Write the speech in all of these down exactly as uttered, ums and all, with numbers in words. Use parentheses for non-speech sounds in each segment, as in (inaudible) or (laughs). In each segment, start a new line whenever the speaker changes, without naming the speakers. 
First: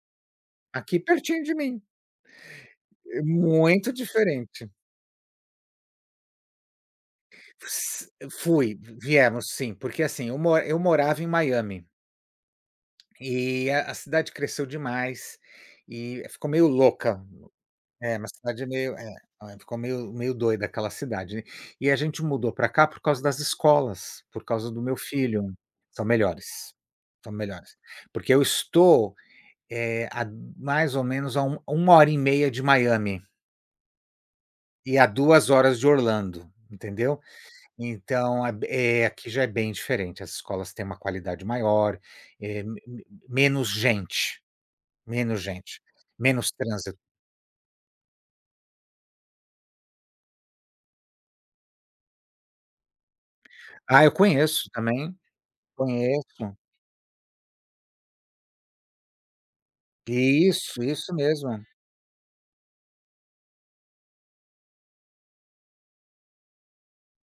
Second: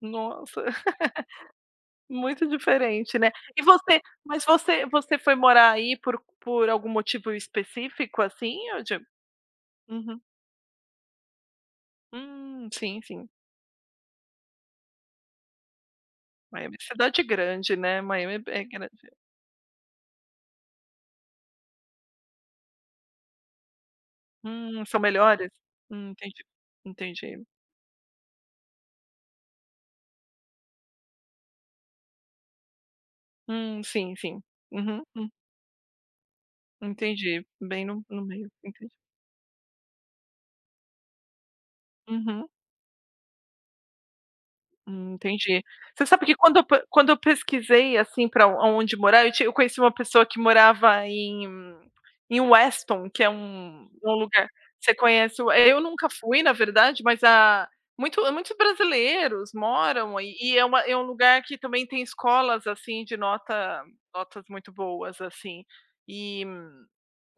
Nossa,
Aqui pertinho de mim.
(laughs) muito diferente,
É
né. E
muito
você mas
diferente.
você você foi morar aí por por algum motivo
S
específico, assim,
fui
ou
v
de
viemos sim, porque,
uhum.
assim, eu mo eu morava em Miami
Hum, sim, sim.
e a a cidade cresceu demais e ficou meio
Miami é cidade
louca
grande, né,
é uma
Miami é é
cidade meio é,
grande.
ficou meio meio doida aquela cidade. E a gente mudou pra cá por causa das escolas, por causa do
Hum,
meu
são melhores?
filho são
Hum, entendi,
melhores, são
entendi.
melhores. Porque eu estou, eh, há mais ou menos há um uma hora e meia de Miami
Hum, sim, sim.
e
Uhum.
a
Hum.
duas horas de Orlando, entendeu.
Entendi, bem no no
Então,
meio.
é b
Entendi.
é aqui já é bem diferente. As escolas têm uma qualidade maior,
Uhum.
eh, m m menos gente,
Hum,
menos
entendi.
gente,
Você sabe que
menos
quando eu pe
trânsi
quando eu pesquisei, assim, pra onde morar, eu ti eu conheci uma pessoa que morava em em Weston, que é um
Ah,
um
eu
lugar
conheço
você
também,
conhece o eh, eu nunca fui na
conheço.
verdade, mas a muito muitos brasileiros moram, e é uma
Isso,
é um
isso
lugar que
mesmo.
também tem escolas, assim, de nota notas muito boas, assim. E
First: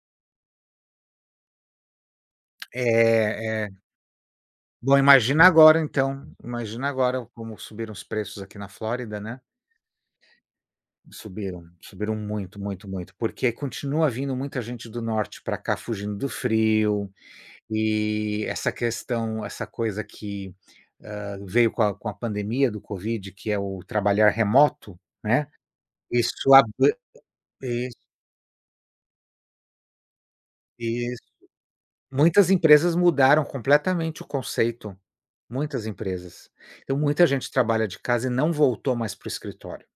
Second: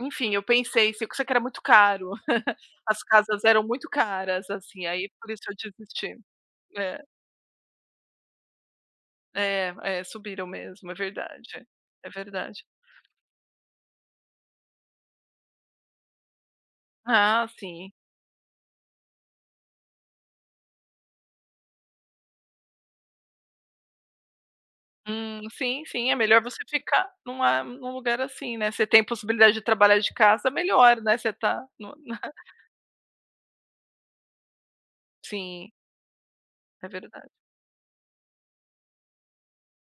enfim, eu pensei, só que era muito caro, (chuckles) as casas eram
É, é.
muito caras, assim,
Bom,
aí por isso
imagina
eu
agora
desisti.
então, imagina
É.
agora como subiram os preços aqui na Flórida, né.
É, é, subiram mesmo. É
Subiram,
verdade. É
subiram muito,
verdade.
muito, muito, porque continua vindo muita gente do norte pra cá fugindo do frio
Ah, sim.
e essa questão essa coisa que, hã, veio com a com a pandemia do Covid, que é o trabalhar remoto,
Hum,
né,
sim, sim, é
isso
melhor você
ab
ficar numa num
iss
lugar assim, né. Você tem a possibilidade de trabalhar de casa, melhor, né
Isso.
você tá no na
Muitas empresas mudaram completamente o conceito,
Sim.
muitas empresas.
É
Então muita
verdade.
gente trabalha de casa e não voltou mais para o escritório.